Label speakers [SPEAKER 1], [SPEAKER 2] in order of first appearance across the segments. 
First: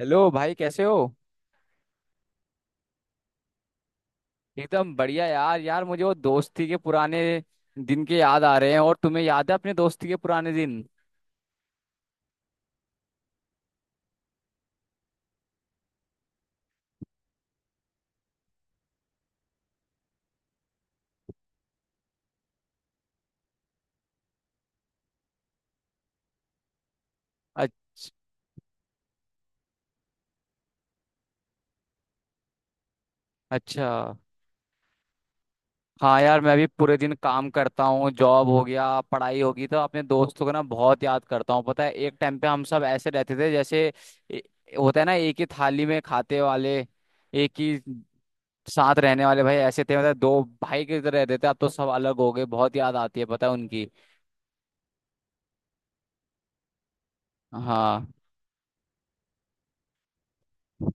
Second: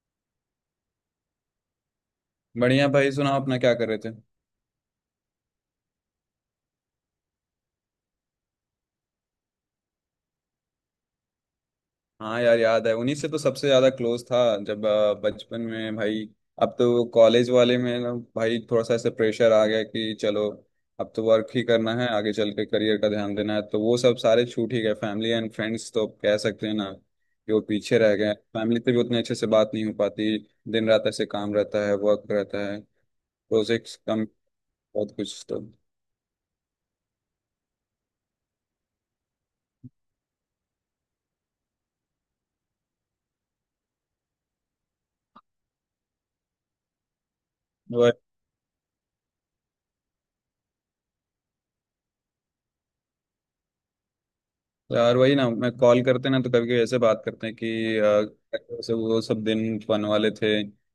[SPEAKER 1] Hello भाई, कैसे हो?
[SPEAKER 2] बढ़िया भाई, सुनाओ अपना क्या कर रहे थे।
[SPEAKER 1] एकदम बढ़िया यार। मुझे वो दोस्ती के पुराने दिन के याद आ रहे हैं। और तुम्हें याद है अपने दोस्ती के पुराने दिन?
[SPEAKER 2] हाँ यार, याद है, उन्हीं से तो सबसे ज्यादा क्लोज था जब बचपन में, भाई। अब तो कॉलेज वाले में ना भाई थोड़ा सा ऐसे प्रेशर आ गया कि चलो अब तो वर्क ही करना है, आगे चल के करियर का ध्यान देना है, तो वो सब सारे छूट ही गए। फैमिली एंड फ्रेंड्स तो अब कह सकते हैं ना कि वो पीछे
[SPEAKER 1] अच्छा।
[SPEAKER 2] रह गए। फैमिली से भी उतने अच्छे से बात नहीं हो पाती। दिन रात ऐसे काम रहता है, वर्क रहता है,
[SPEAKER 1] अच्छा।
[SPEAKER 2] प्रोजेक्ट्स कम, बहुत कुछ।
[SPEAKER 1] हाँ यार, मैं भी पूरे दिन काम करता हूँ। जॉब हो गया, पढ़ाई होगी, तो अपने दोस्तों को ना बहुत याद करता हूँ। पता है, एक टाइम पे हम सब ऐसे रहते थे जैसे ए- होता है ना, एक ही थाली में खाते वाले, एक ही साथ रहने वाले। भाई ऐसे थे, मतलब दो भाई की तरह रहते थे। अब तो सब अलग हो गए। बहुत याद आती है पता है उनकी।
[SPEAKER 2] तो यार वही ना, मैं कॉल करते ना तो कभी कभी ऐसे बात करते हैं कि
[SPEAKER 1] हाँ।
[SPEAKER 2] वैसे वो सब दिन फन वाले थे।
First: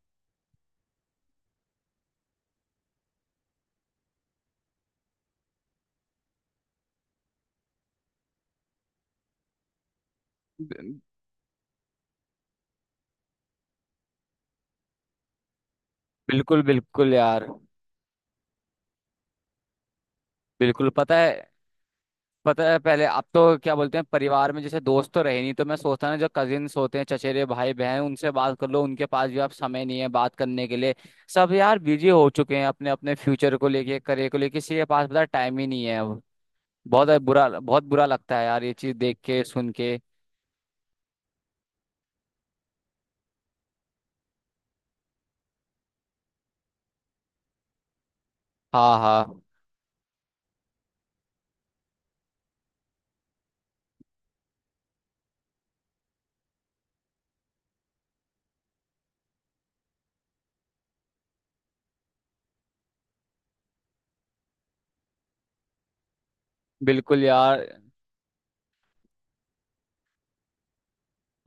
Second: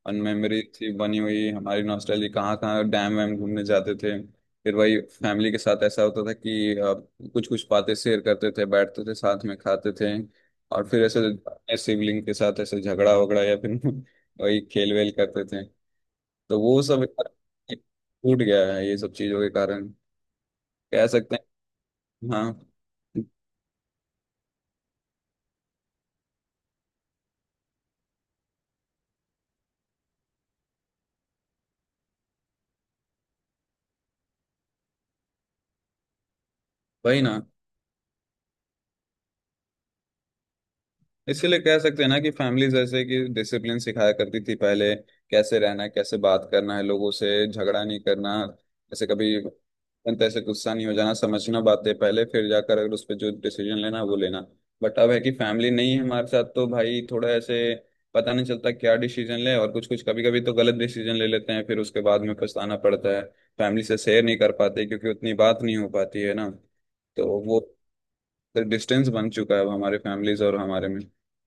[SPEAKER 2] अन मेमोरी थी बनी हुई, हमारी नॉस्टैल्जी, कहाँ कहाँ डैम वैम घूमने जाते थे। फिर वही फैमिली के साथ ऐसा होता था कि कुछ कुछ बातें शेयर करते थे, बैठते थे, साथ में खाते थे। और फिर ऐसे अपने सिबलिंग के साथ ऐसे झगड़ा वगड़ा या फिर वही खेल वेल करते थे। तो
[SPEAKER 1] बिल्कुल
[SPEAKER 2] वो सब
[SPEAKER 1] बिल्कुल यार।
[SPEAKER 2] टूट गया है, ये सब चीजों के कारण,
[SPEAKER 1] बिल्कुल।
[SPEAKER 2] कह
[SPEAKER 1] पता है,
[SPEAKER 2] सकते हैं। हाँ,
[SPEAKER 1] पता है पहले, अब तो क्या बोलते हैं, परिवार में जैसे दोस्त तो रहे नहीं, तो मैं सोचता ना जो कजिन्स होते हैं, चचेरे भाई बहन, उनसे बात कर लो। उनके पास भी अब समय नहीं है बात करने के लिए। सब यार बिजी हो चुके हैं अपने अपने फ्यूचर को लेके, करियर को लेके। किसी के पास पता टाइम ही नहीं है अब। बहुत
[SPEAKER 2] वही ना,
[SPEAKER 1] बुरा, बहुत बुरा लगता है यार ये चीज देख के, सुन के।
[SPEAKER 2] इसीलिए कह सकते हैं ना कि फैमिली जैसे कि डिसिप्लिन सिखाया करती थी पहले। कैसे रहना है, कैसे बात करना है लोगों से, झगड़ा नहीं करना,
[SPEAKER 1] हाँ
[SPEAKER 2] जैसे कभी
[SPEAKER 1] हाँ।
[SPEAKER 2] तैसे गुस्सा नहीं हो जाना, समझना बातें पहले, फिर जाकर अगर उस पर जो डिसीजन लेना है वो लेना। बट अब है कि फैमिली नहीं है हमारे साथ तो भाई थोड़ा ऐसे पता नहीं चलता क्या डिसीजन ले, और कुछ कुछ कभी कभी तो गलत डिसीजन ले लेते हैं, फिर उसके बाद में पछताना पड़ता है। फैमिली से शेयर नहीं कर पाते क्योंकि उतनी बात नहीं हो पाती है ना।
[SPEAKER 1] बिल्कुल
[SPEAKER 2] तो वो
[SPEAKER 1] यार।
[SPEAKER 2] डिस्टेंस बन चुका है अब हमारे फैमिलीज और हमारे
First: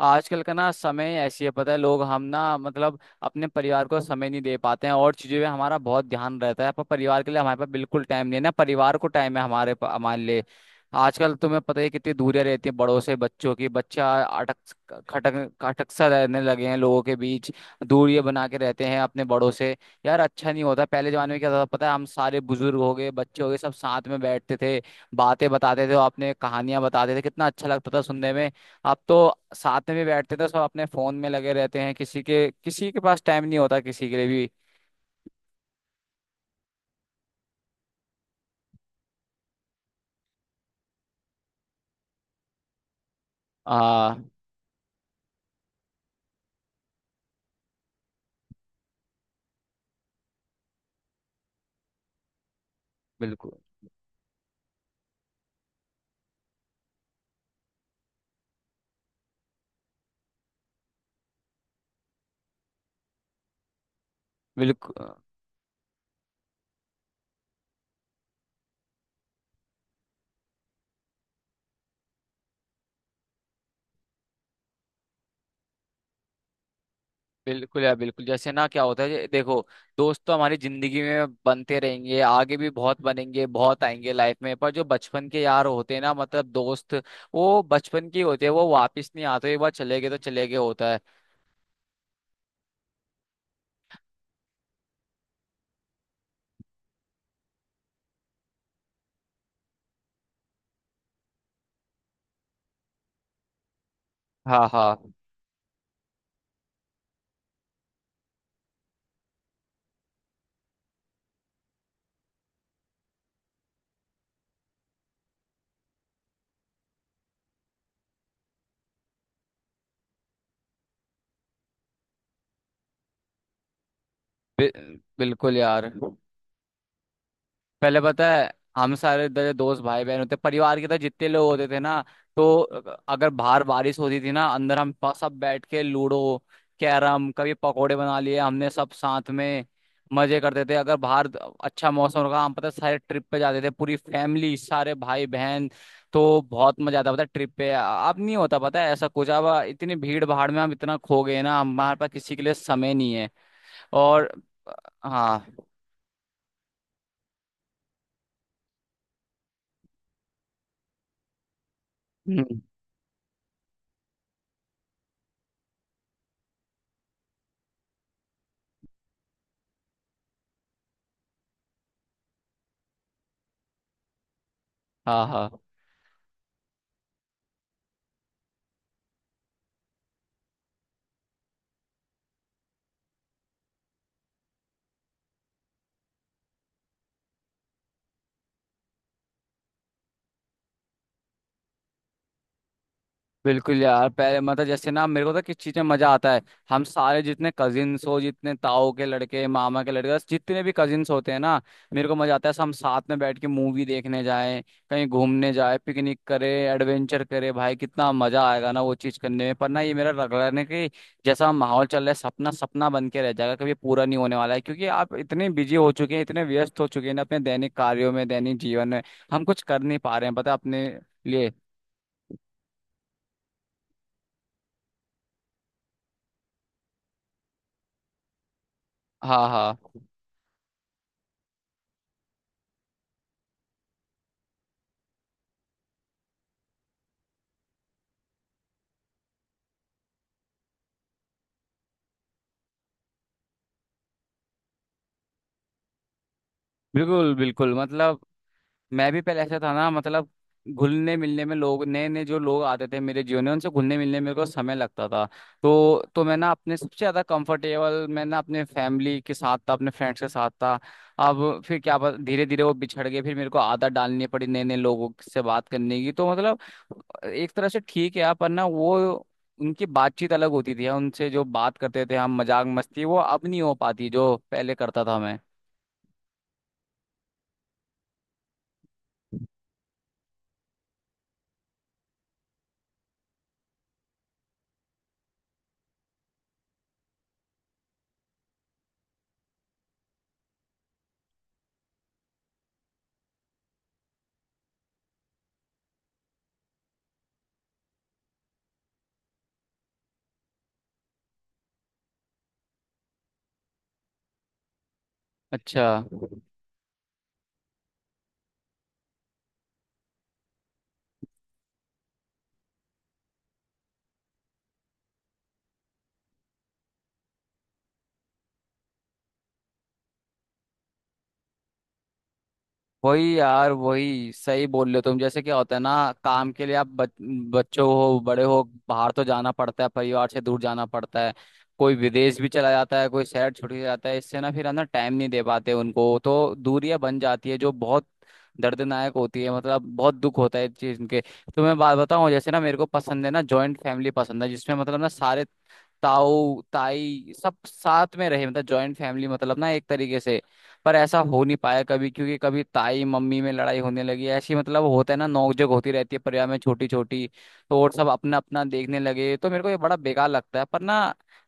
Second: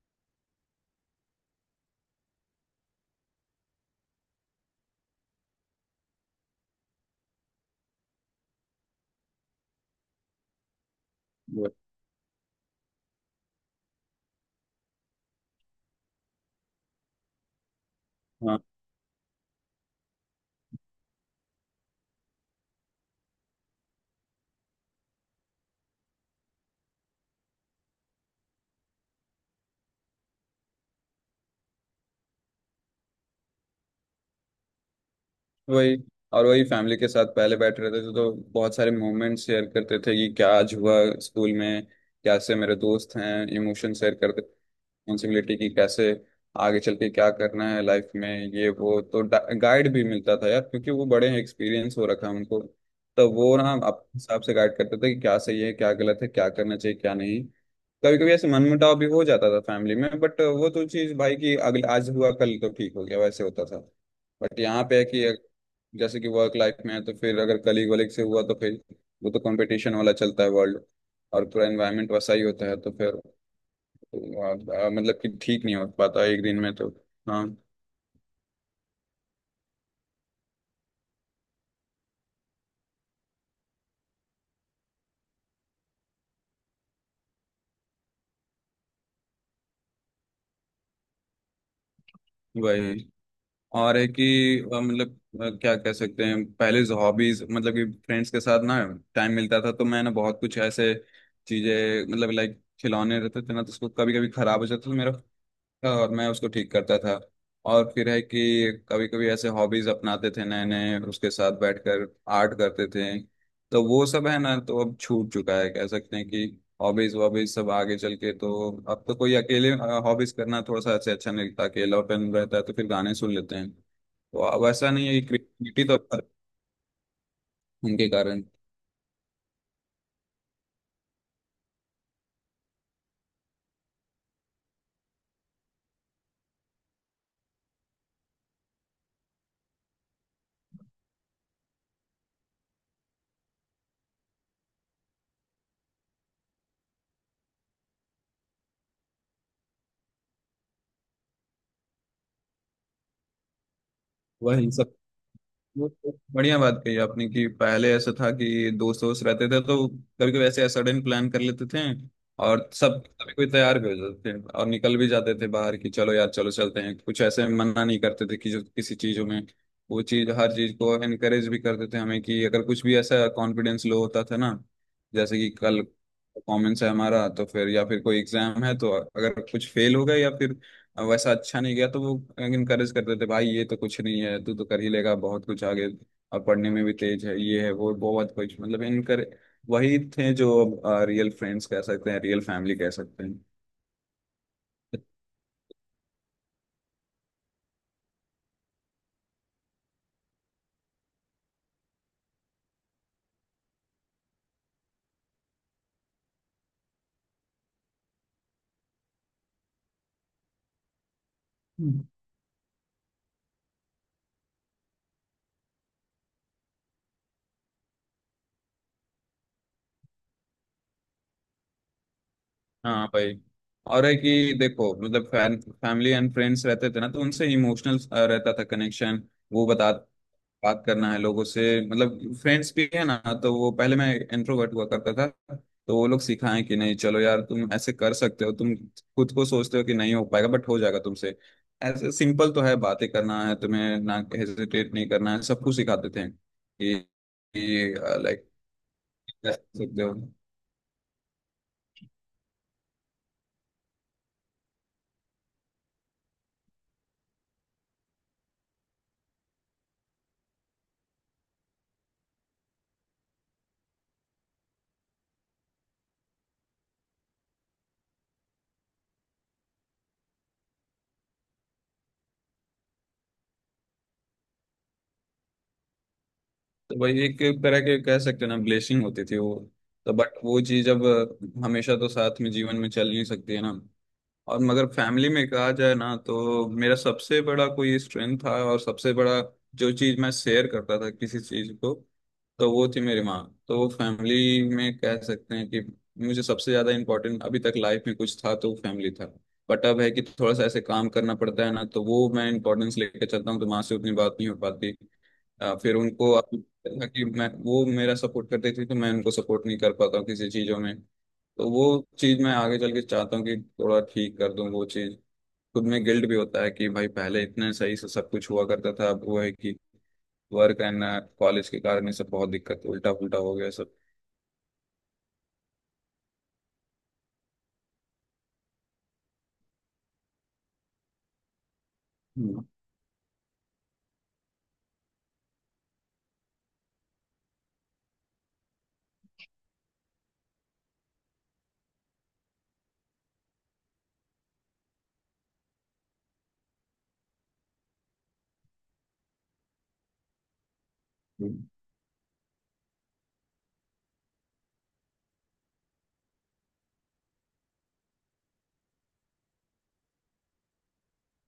[SPEAKER 1] आजकल का ना समय ऐसी है, पता है, लोग हम ना मतलब अपने परिवार को समय नहीं दे पाते हैं। और चीजों में हमारा बहुत ध्यान रहता है, पर परिवार के लिए हमारे पास बिल्कुल टाइम नहीं है। ना परिवार को टाइम है हमारे हमारे लिए। आजकल तुम्हें
[SPEAKER 2] में।
[SPEAKER 1] पता ही है कितनी दूरियां रहती हैं बड़ों से बच्चों की। बच्चा अटक खटक खटक सा रहने लगे हैं लोगों के बीच। दूरियां बना के
[SPEAKER 2] हाँ,
[SPEAKER 1] रहते हैं अपने बड़ों से। यार अच्छा नहीं होता। पहले जमाने में क्या था पता है, हम सारे बुजुर्ग हो गए, बच्चे हो गए, सब साथ में बैठते थे। बातें बताते थे और अपने कहानियां बताते थे, कितना अच्छा लगता था सुनने में। आप तो साथ में भी बैठते थे। सब अपने फोन में लगे रहते हैं, किसी के पास टाइम नहीं होता किसी के लिए भी।
[SPEAKER 2] वही। और वही फैमिली के साथ पहले बैठ रहे थे तो, बहुत सारे मोमेंट शेयर करते थे कि क्या आज हुआ स्कूल में, कैसे मेरे दोस्त हैं, इमोशन शेयर
[SPEAKER 1] आ।
[SPEAKER 2] करते, रिस्पॉन्सिबिलिटी की, कैसे आगे चल के क्या करना है लाइफ में, ये वो। तो गाइड भी मिलता था यार, क्योंकि वो बड़े हैं, एक्सपीरियंस हो रखा है उनको। तो
[SPEAKER 1] बिल्कुल
[SPEAKER 2] वो ना अपने हिसाब से गाइड करते थे कि क्या सही है, क्या गलत है, क्या करना चाहिए क्या नहीं। कभी कभी ऐसे मनमुटाव भी हो जाता था फैमिली में, बट वो तो चीज़ भाई की, अगले आज हुआ कल तो ठीक हो गया, वैसे होता था। बट यहाँ पे है
[SPEAKER 1] बिल्कुल।
[SPEAKER 2] कि जैसे कि वर्क लाइफ में है तो फिर अगर कलीग वलीग से हुआ तो फिर वो तो कंपटीशन वाला चलता है वर्ल्ड, और पूरा एनवायरनमेंट वैसा ही होता है। तो फिर आ, मतलब कि ठीक नहीं हो पाता एक दिन में तो। हाँ,
[SPEAKER 1] बिल्कुल यार बिल्कुल। जैसे ना क्या होता है, ये देखो, दोस्त तो हमारी जिंदगी में बनते रहेंगे, आगे भी बहुत बनेंगे, बहुत आएंगे लाइफ में। पर जो बचपन के यार होते हैं ना, मतलब दोस्त, वो बचपन के ही होते हैं। वो वापस नहीं आते, एक बार चले गए तो चले गए होता है।
[SPEAKER 2] वही। और है कि मतलब क्या कह सकते हैं, पहले हॉबीज मतलब कि फ्रेंड्स के साथ ना टाइम मिलता था तो मैं ना बहुत कुछ ऐसे चीजें, मतलब लाइक खिलौने रहते थे ना तो उसको कभी कभी खराब हो
[SPEAKER 1] हाँ
[SPEAKER 2] जाता था
[SPEAKER 1] हाँ।
[SPEAKER 2] मेरा, और मैं उसको ठीक करता था। और फिर है कि कभी कभी ऐसे हॉबीज अपनाते थे नए नए, उसके साथ बैठकर आर्ट करते थे। तो वो सब है ना, तो अब छूट चुका है, कह सकते हैं कि हॉबीज वॉबीज सब आगे चल के, तो अब तो कोई अकेले हॉबीज करना थोड़ा सा ऐसे अच्छा नहीं लगता, अकेलापन रहता है, तो फिर गाने सुन लेते हैं, तो अब
[SPEAKER 1] बि-
[SPEAKER 2] ऐसा नहीं है कि
[SPEAKER 1] बिल्कुल
[SPEAKER 2] क्रिएटिविटी
[SPEAKER 1] यार।
[SPEAKER 2] तो
[SPEAKER 1] पहले
[SPEAKER 2] उनके
[SPEAKER 1] पता
[SPEAKER 2] कारण
[SPEAKER 1] है हम सारे दोस्त, भाई बहन होते परिवार के, तो जितने लोग होते थे ना, तो अगर बाहर बारिश होती थी ना, अंदर हम सब बैठ के लूडो, कैरम, कभी पकोड़े बना लिए हमने सब साथ में। मजे करते थे। अगर बाहर अच्छा मौसम होगा, हम पता है सारे ट्रिप पे जाते थे, पूरी फैमिली, सारे भाई बहन। तो बहुत मजा आता पता है ट्रिप पे। अब नहीं होता पता है ऐसा कुछ। अब इतनी भीड़ भाड़ में हम इतना खो गए ना, हमारे पास किसी के लिए समय नहीं है। और
[SPEAKER 2] वह इन सब।
[SPEAKER 1] हाँ।
[SPEAKER 2] वो तो बढ़िया बात कही आपने कि पहले ऐसा था कि दोस्त दोस्त रहते थे तो कभी कभी ऐसे सडन प्लान कर लेते थे,
[SPEAKER 1] हम्म,
[SPEAKER 2] और सब सभी कोई तैयार भी हो जाते थे और निकल भी जाते थे बाहर कि चलो यार चलो चलते हैं कुछ, ऐसे मना नहीं करते थे कि जो किसी चीजों में, वो चीज हर चीज को एनकरेज भी करते थे हमें कि अगर कुछ भी ऐसा कॉन्फिडेंस लो होता था ना,
[SPEAKER 1] हाँ
[SPEAKER 2] जैसे कि
[SPEAKER 1] हाँ।
[SPEAKER 2] कल परफॉर्मेंस है हमारा तो फिर, या फिर कोई एग्जाम है तो अगर कुछ फेल हो गए या फिर अब वैसा अच्छा नहीं गया, तो वो इनकरेज करते थे भाई ये तो कुछ नहीं है, तू तो कर ही लेगा बहुत कुछ आगे, अब पढ़ने में भी तेज है, ये है वो, बहुत कुछ, मतलब इनकर, वही थे जो रियल फ्रेंड्स कह सकते हैं, रियल फैमिली कह सकते हैं।
[SPEAKER 1] बिल्कुल यार। पहले मतलब जैसे ना, मेरे को तो किस चीज में मजा आता है, हम सारे जितने कजिन्स हो, जितने ताऊ के लड़के, मामा के लड़के, जितने भी कजिन्स होते हैं ना, मेरे को मजा आता है सब हम साथ में बैठ के मूवी देखने जाएं, कहीं घूमने जाएं, पिकनिक करें, एडवेंचर करें। भाई कितना मजा आएगा ना वो चीज करने में। पर ना ये मेरा रगड़ने की जैसा माहौल चल
[SPEAKER 2] हम्म।
[SPEAKER 1] रहा है, सपना सपना बन के रह जाएगा, कभी पूरा नहीं होने वाला है। क्योंकि आप इतने बिजी हो चुके हैं, इतने व्यस्त हो चुके हैं ना अपने दैनिक कार्यों में, दैनिक जीवन में। हम कुछ कर नहीं पा रहे हैं पता है अपने लिए।
[SPEAKER 2] हाँ भाई। और है कि देखो, मतलब फैमिली एंड फ्रेंड्स रहते थे ना तो उनसे इमोशनल रहता था कनेक्शन।
[SPEAKER 1] हाँ
[SPEAKER 2] वो
[SPEAKER 1] हाँ।
[SPEAKER 2] बता, बात करना है लोगों से, मतलब फ्रेंड्स भी है ना, तो वो पहले मैं इंट्रोवर्ट हुआ करता था, तो वो लोग सिखाएं कि नहीं चलो यार तुम ऐसे कर सकते हो, तुम खुद को सोचते हो कि नहीं हो पाएगा, बट हो जाएगा तुमसे, ऐसे सिंपल तो है बातें करना है, तुम्हें ना हेजिटेट नहीं करना है, सब कुछ सिखाते थे कि
[SPEAKER 1] बिल्कुल बिल्कुल मतलब।
[SPEAKER 2] लाइक
[SPEAKER 1] मैं भी पहले
[SPEAKER 2] कह
[SPEAKER 1] ऐसा था ना,
[SPEAKER 2] सकते हो।
[SPEAKER 1] मतलब घुलने मिलने में, लोग नए नए जो लोग आते थे मेरे जीवन में उनसे घुलने मिलने में मेरे को समय लगता था। तो मैं ना अपने सबसे ज़्यादा कंफर्टेबल मैं ना अपने फैमिली के साथ था, अपने फ्रेंड्स के साथ था। अब फिर क्या पता, धीरे धीरे वो बिछड़ गए, फिर मेरे को आदत डालनी पड़ी नए नए लोगों से बात करने की। तो मतलब एक तरह से ठीक है यार, पर ना वो उनकी बातचीत अलग होती थी, उनसे जो बात करते थे हम मजाक मस्ती, वो अब नहीं हो पाती जो पहले करता था मैं।
[SPEAKER 2] तो वही, एक तरह के कह सकते हो ना, ब्लेसिंग होती थी वो। तो बट वो चीज अब हमेशा तो साथ में जीवन में चल नहीं सकती है ना। और मगर फैमिली में कहा जाए ना तो मेरा सबसे बड़ा कोई स्ट्रेंथ था और सबसे बड़ा जो चीज़ मैं शेयर करता था किसी चीज़ को, तो वो थी मेरी माँ। तो वो फैमिली में कह सकते हैं कि मुझे सबसे ज़्यादा इम्पोर्टेंट अभी तक लाइफ में कुछ था तो वो फैमिली था। बट अब है कि थोड़ा सा ऐसे काम करना पड़ता है ना तो वो मैं इंपॉर्टेंस लेके चलता हूँ, तो माँ से उतनी बात नहीं हो पाती।
[SPEAKER 1] अच्छा।
[SPEAKER 2] फिर उनको अब था कि मैं वो मेरा सपोर्ट करती थी तो मैं उनको सपोर्ट नहीं कर पाता हूँ किसी चीज़ों में। तो वो चीज़ मैं आगे चल के चाहता हूँ कि थोड़ा ठीक कर दूँ वो चीज़। खुद में गिल्ट भी होता है कि भाई पहले इतने सही से सब कुछ हुआ करता था, अब वो है कि वर्क एंड कॉलेज के कारण ये सब बहुत दिक्कत, उल्टा
[SPEAKER 1] वही
[SPEAKER 2] पुल्टा हो गया
[SPEAKER 1] यार
[SPEAKER 2] सब।
[SPEAKER 1] वही, सही बोल रहे हो तुम। जैसे क्या होता है ना, काम के लिए आप बच्चों हो, बड़े हो, बाहर तो जाना पड़ता है, परिवार से दूर जाना पड़ता है। कोई विदेश भी
[SPEAKER 2] हम्म,
[SPEAKER 1] चला जाता है, कोई शहर छुट्टी जाता है। इससे ना फिर है ना, टाइम नहीं दे पाते उनको, तो दूरियां बन जाती है जो बहुत दर्दनायक होती है। मतलब बहुत दुख होता है इस चीज के। तो मैं बात बताऊं, जैसे ना मेरे को पसंद है ना जॉइंट फैमिली पसंद है, जिसमें मतलब ना सारे ताऊ ताई सब साथ में रहे, मतलब जॉइंट फैमिली, मतलब ना एक तरीके से। पर ऐसा हो नहीं
[SPEAKER 2] हम्म।
[SPEAKER 1] पाया कभी, क्योंकि कभी ताई मम्मी में लड़ाई होने लगी ऐसी, मतलब होता है ना नोकझोंक होती रहती है परिवार में छोटी छोटी। तो और सब अपना अपना देखने लगे, तो मेरे को ये बड़ा बेकार लगता है। पर ना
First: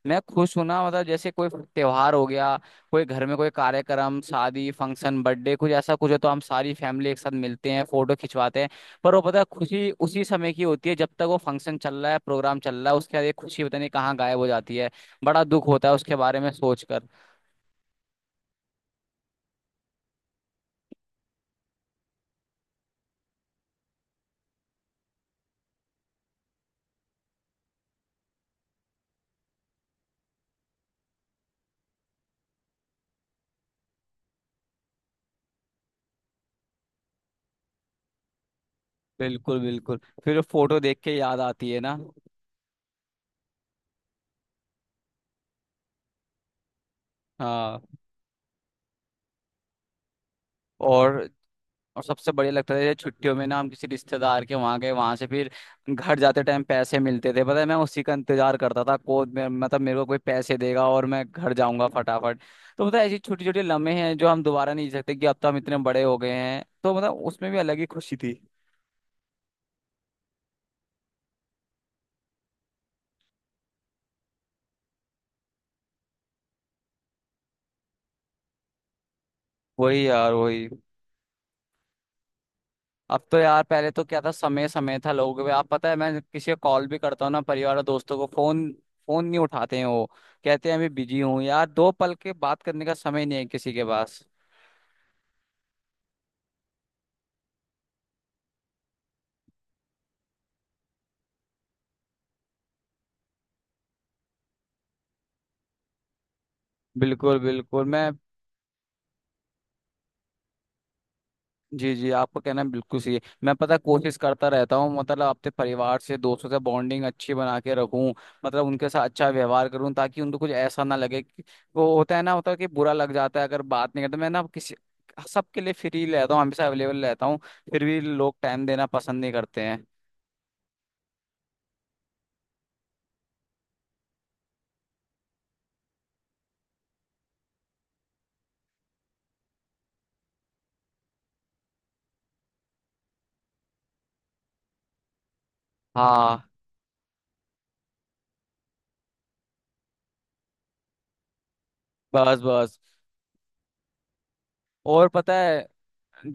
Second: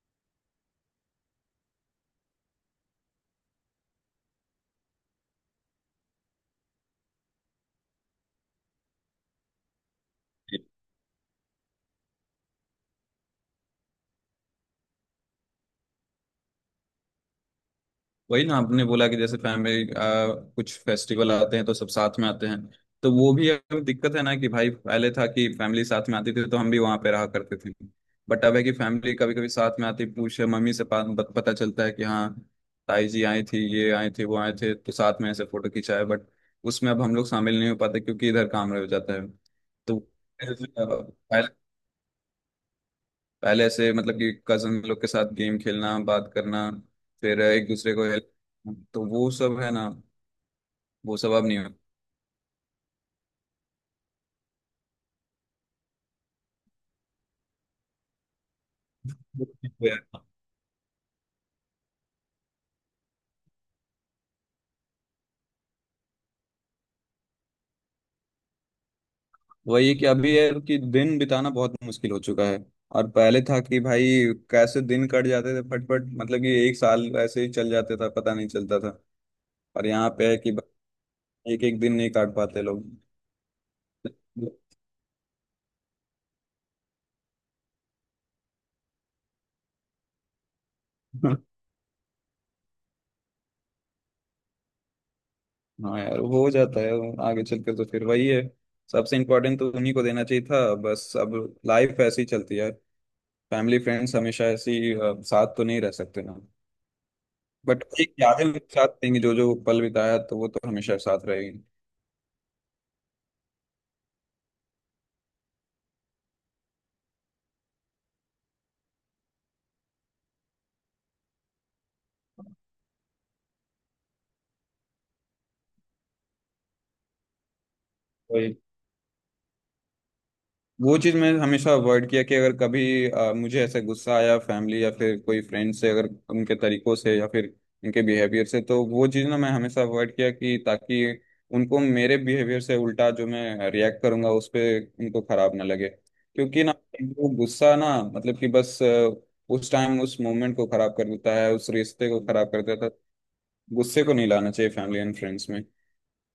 [SPEAKER 1] मैं खुश हूं ना, मतलब जैसे कोई त्योहार हो गया, कोई घर में कोई कार्यक्रम, शादी, फंक्शन, बर्थडे, कुछ ऐसा कुछ है, तो हम सारी फैमिली एक साथ मिलते हैं, फोटो खिंचवाते हैं। पर वो पता है खुशी उसी समय की होती है जब तक वो फंक्शन चल रहा है, प्रोग्राम चल रहा है। उसके बाद ये खुशी पता नहीं कहाँ गायब हो जाती है। बड़ा दुख होता है उसके बारे में सोचकर।
[SPEAKER 2] वही ना आपने बोला कि जैसे फैमिली कुछ फेस्टिवल आते हैं तो सब साथ में आते हैं। तो वो भी अब दिक्कत है ना कि भाई पहले था कि फैमिली साथ में आती थी तो हम भी वहां पे रहा करते थे। बट अब है कि फैमिली कभी कभी साथ में आती पूछे मम्मी से पा- पत- पता चलता है कि हाँ ताई जी आई थी, ये आए थे, वो आए थे, तो साथ में ऐसे फोटो खिंचाए, बट उसमें अब हम लोग शामिल नहीं हो पाते क्योंकि इधर काम रह जाता है।
[SPEAKER 1] बिल्कुल
[SPEAKER 2] तो
[SPEAKER 1] बिल्कुल। फिर फोटो देख के याद
[SPEAKER 2] पहले,
[SPEAKER 1] आती है ना।
[SPEAKER 2] पहले से मतलब कि कजन लोग के साथ गेम खेलना, बात करना, फिर एक
[SPEAKER 1] हाँ।
[SPEAKER 2] दूसरे को हेल्प, तो वो सब है ना, वो
[SPEAKER 1] और।
[SPEAKER 2] सब अब नहीं हो।
[SPEAKER 1] और सबसे बढ़िया लगता था जैसे छुट्टियों में ना, हम किसी रिश्तेदार के वहां गए, वहां से फिर घर जाते टाइम पैसे मिलते थे। पता है मैं उसी का इंतजार करता था को मतलब मेरे को कोई पैसे देगा और मैं घर जाऊंगा फटाफट। तो मतलब ऐसी छोटी छोटी लम्हे हैं जो हम दोबारा नहीं जी सकते, कि अब तो हम इतने बड़े हो गए हैं, तो मतलब उसमें भी अलग ही खुशी थी।
[SPEAKER 2] वही है कि अभी है कि दिन बिताना बहुत मुश्किल हो चुका है। और पहले था कि भाई कैसे दिन कट जाते थे फटफट, मतलब कि एक साल ऐसे ही चल जाते था, पता नहीं चलता था। और
[SPEAKER 1] वही
[SPEAKER 2] यहाँ पे
[SPEAKER 1] यार
[SPEAKER 2] है कि
[SPEAKER 1] वही।
[SPEAKER 2] एक एक दिन नहीं काट पाते लोग।
[SPEAKER 1] अब तो यार पहले तो क्या था, समय समय था लोगों के आप। पता है, मैं किसी को कॉल भी करता हूँ ना परिवार और दोस्तों को, फोन फोन नहीं उठाते हैं वो। कहते हैं अभी बिजी हूँ यार, दो पल के बात करने का समय नहीं है किसी के पास।
[SPEAKER 2] हाँ यार, हो जाता है। आगे चलकर तो फिर वही है, सबसे इम्पोर्टेंट तो उन्हीं को देना चाहिए था बस। अब लाइफ ऐसे ही चलती है, फैमिली फ्रेंड्स हमेशा ऐसी साथ तो नहीं रह सकते ना।
[SPEAKER 1] बिल्कुल
[SPEAKER 2] बट
[SPEAKER 1] बिल्कुल मैं।
[SPEAKER 2] एक यादें उनके साथ रहेंगी, जो जो पल बिताया तो वो तो हमेशा साथ रहेगी।
[SPEAKER 1] जी जी, आपका कहना बिल्कुल सही है। मैं पता है, कोशिश करता रहता हूँ, मतलब अपने परिवार से दोस्तों से बॉन्डिंग अच्छी बना के रखूं, मतलब उनके साथ अच्छा व्यवहार करूं, ताकि उनको कुछ ऐसा ना लगे कि- वो होता है ना, होता है कि बुरा लग जाता है अगर बात नहीं करते। मैं ना किसी सबके लिए फ्री रहता हूँ, हमेशा अवेलेबल रहता हूँ। फिर भी लोग टाइम देना पसंद नहीं करते हैं।
[SPEAKER 2] वो चीज़ मैं हमेशा अवॉइड किया कि अगर कभी मुझे ऐसा गुस्सा आया फैमिली या फिर कोई फ्रेंड से, अगर उनके तरीकों से या फिर उनके बिहेवियर से, तो वो चीज़ ना मैं हमेशा अवॉइड किया कि ताकि उनको मेरे बिहेवियर से उल्टा जो मैं रिएक्ट करूंगा उस पर उनको खराब ना लगे,
[SPEAKER 1] हाँ।
[SPEAKER 2] क्योंकि ना वो गुस्सा ना मतलब कि बस उस टाइम उस मोमेंट को खराब कर देता है, उस रिश्ते को
[SPEAKER 1] बस
[SPEAKER 2] खराब कर
[SPEAKER 1] बस।
[SPEAKER 2] देता है। गुस्से को नहीं लाना चाहिए फैमिली
[SPEAKER 1] और
[SPEAKER 2] एंड
[SPEAKER 1] पता
[SPEAKER 2] फ्रेंड्स में।
[SPEAKER 1] है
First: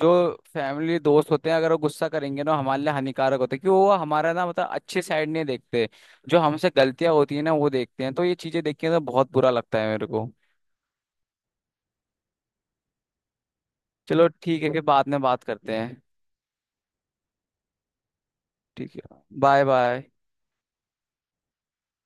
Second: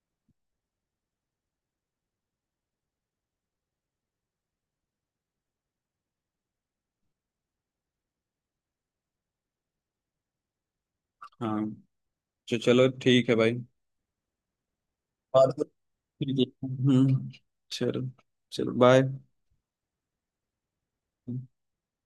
[SPEAKER 1] जो फैमिली दोस्त होते हैं, अगर वो गुस्सा करेंगे ना, हमारे लिए हानिकारक होते हैं, क्योंकि वो हमारा ना मतलब अच्छे साइड नहीं देखते। जो हमसे गलतियां होती है ना वो देखते हैं। तो ये चीजें देख के ना बहुत बुरा लगता है मेरे को।
[SPEAKER 2] हाँ, तो चलो ठीक है भाई।
[SPEAKER 1] चलो ठीक है, फिर बाद में बात
[SPEAKER 2] और
[SPEAKER 1] करते हैं।
[SPEAKER 2] ठीक है। हम्म, चलो, चलो
[SPEAKER 1] ठीक
[SPEAKER 2] बाय।
[SPEAKER 1] है। Bye bye.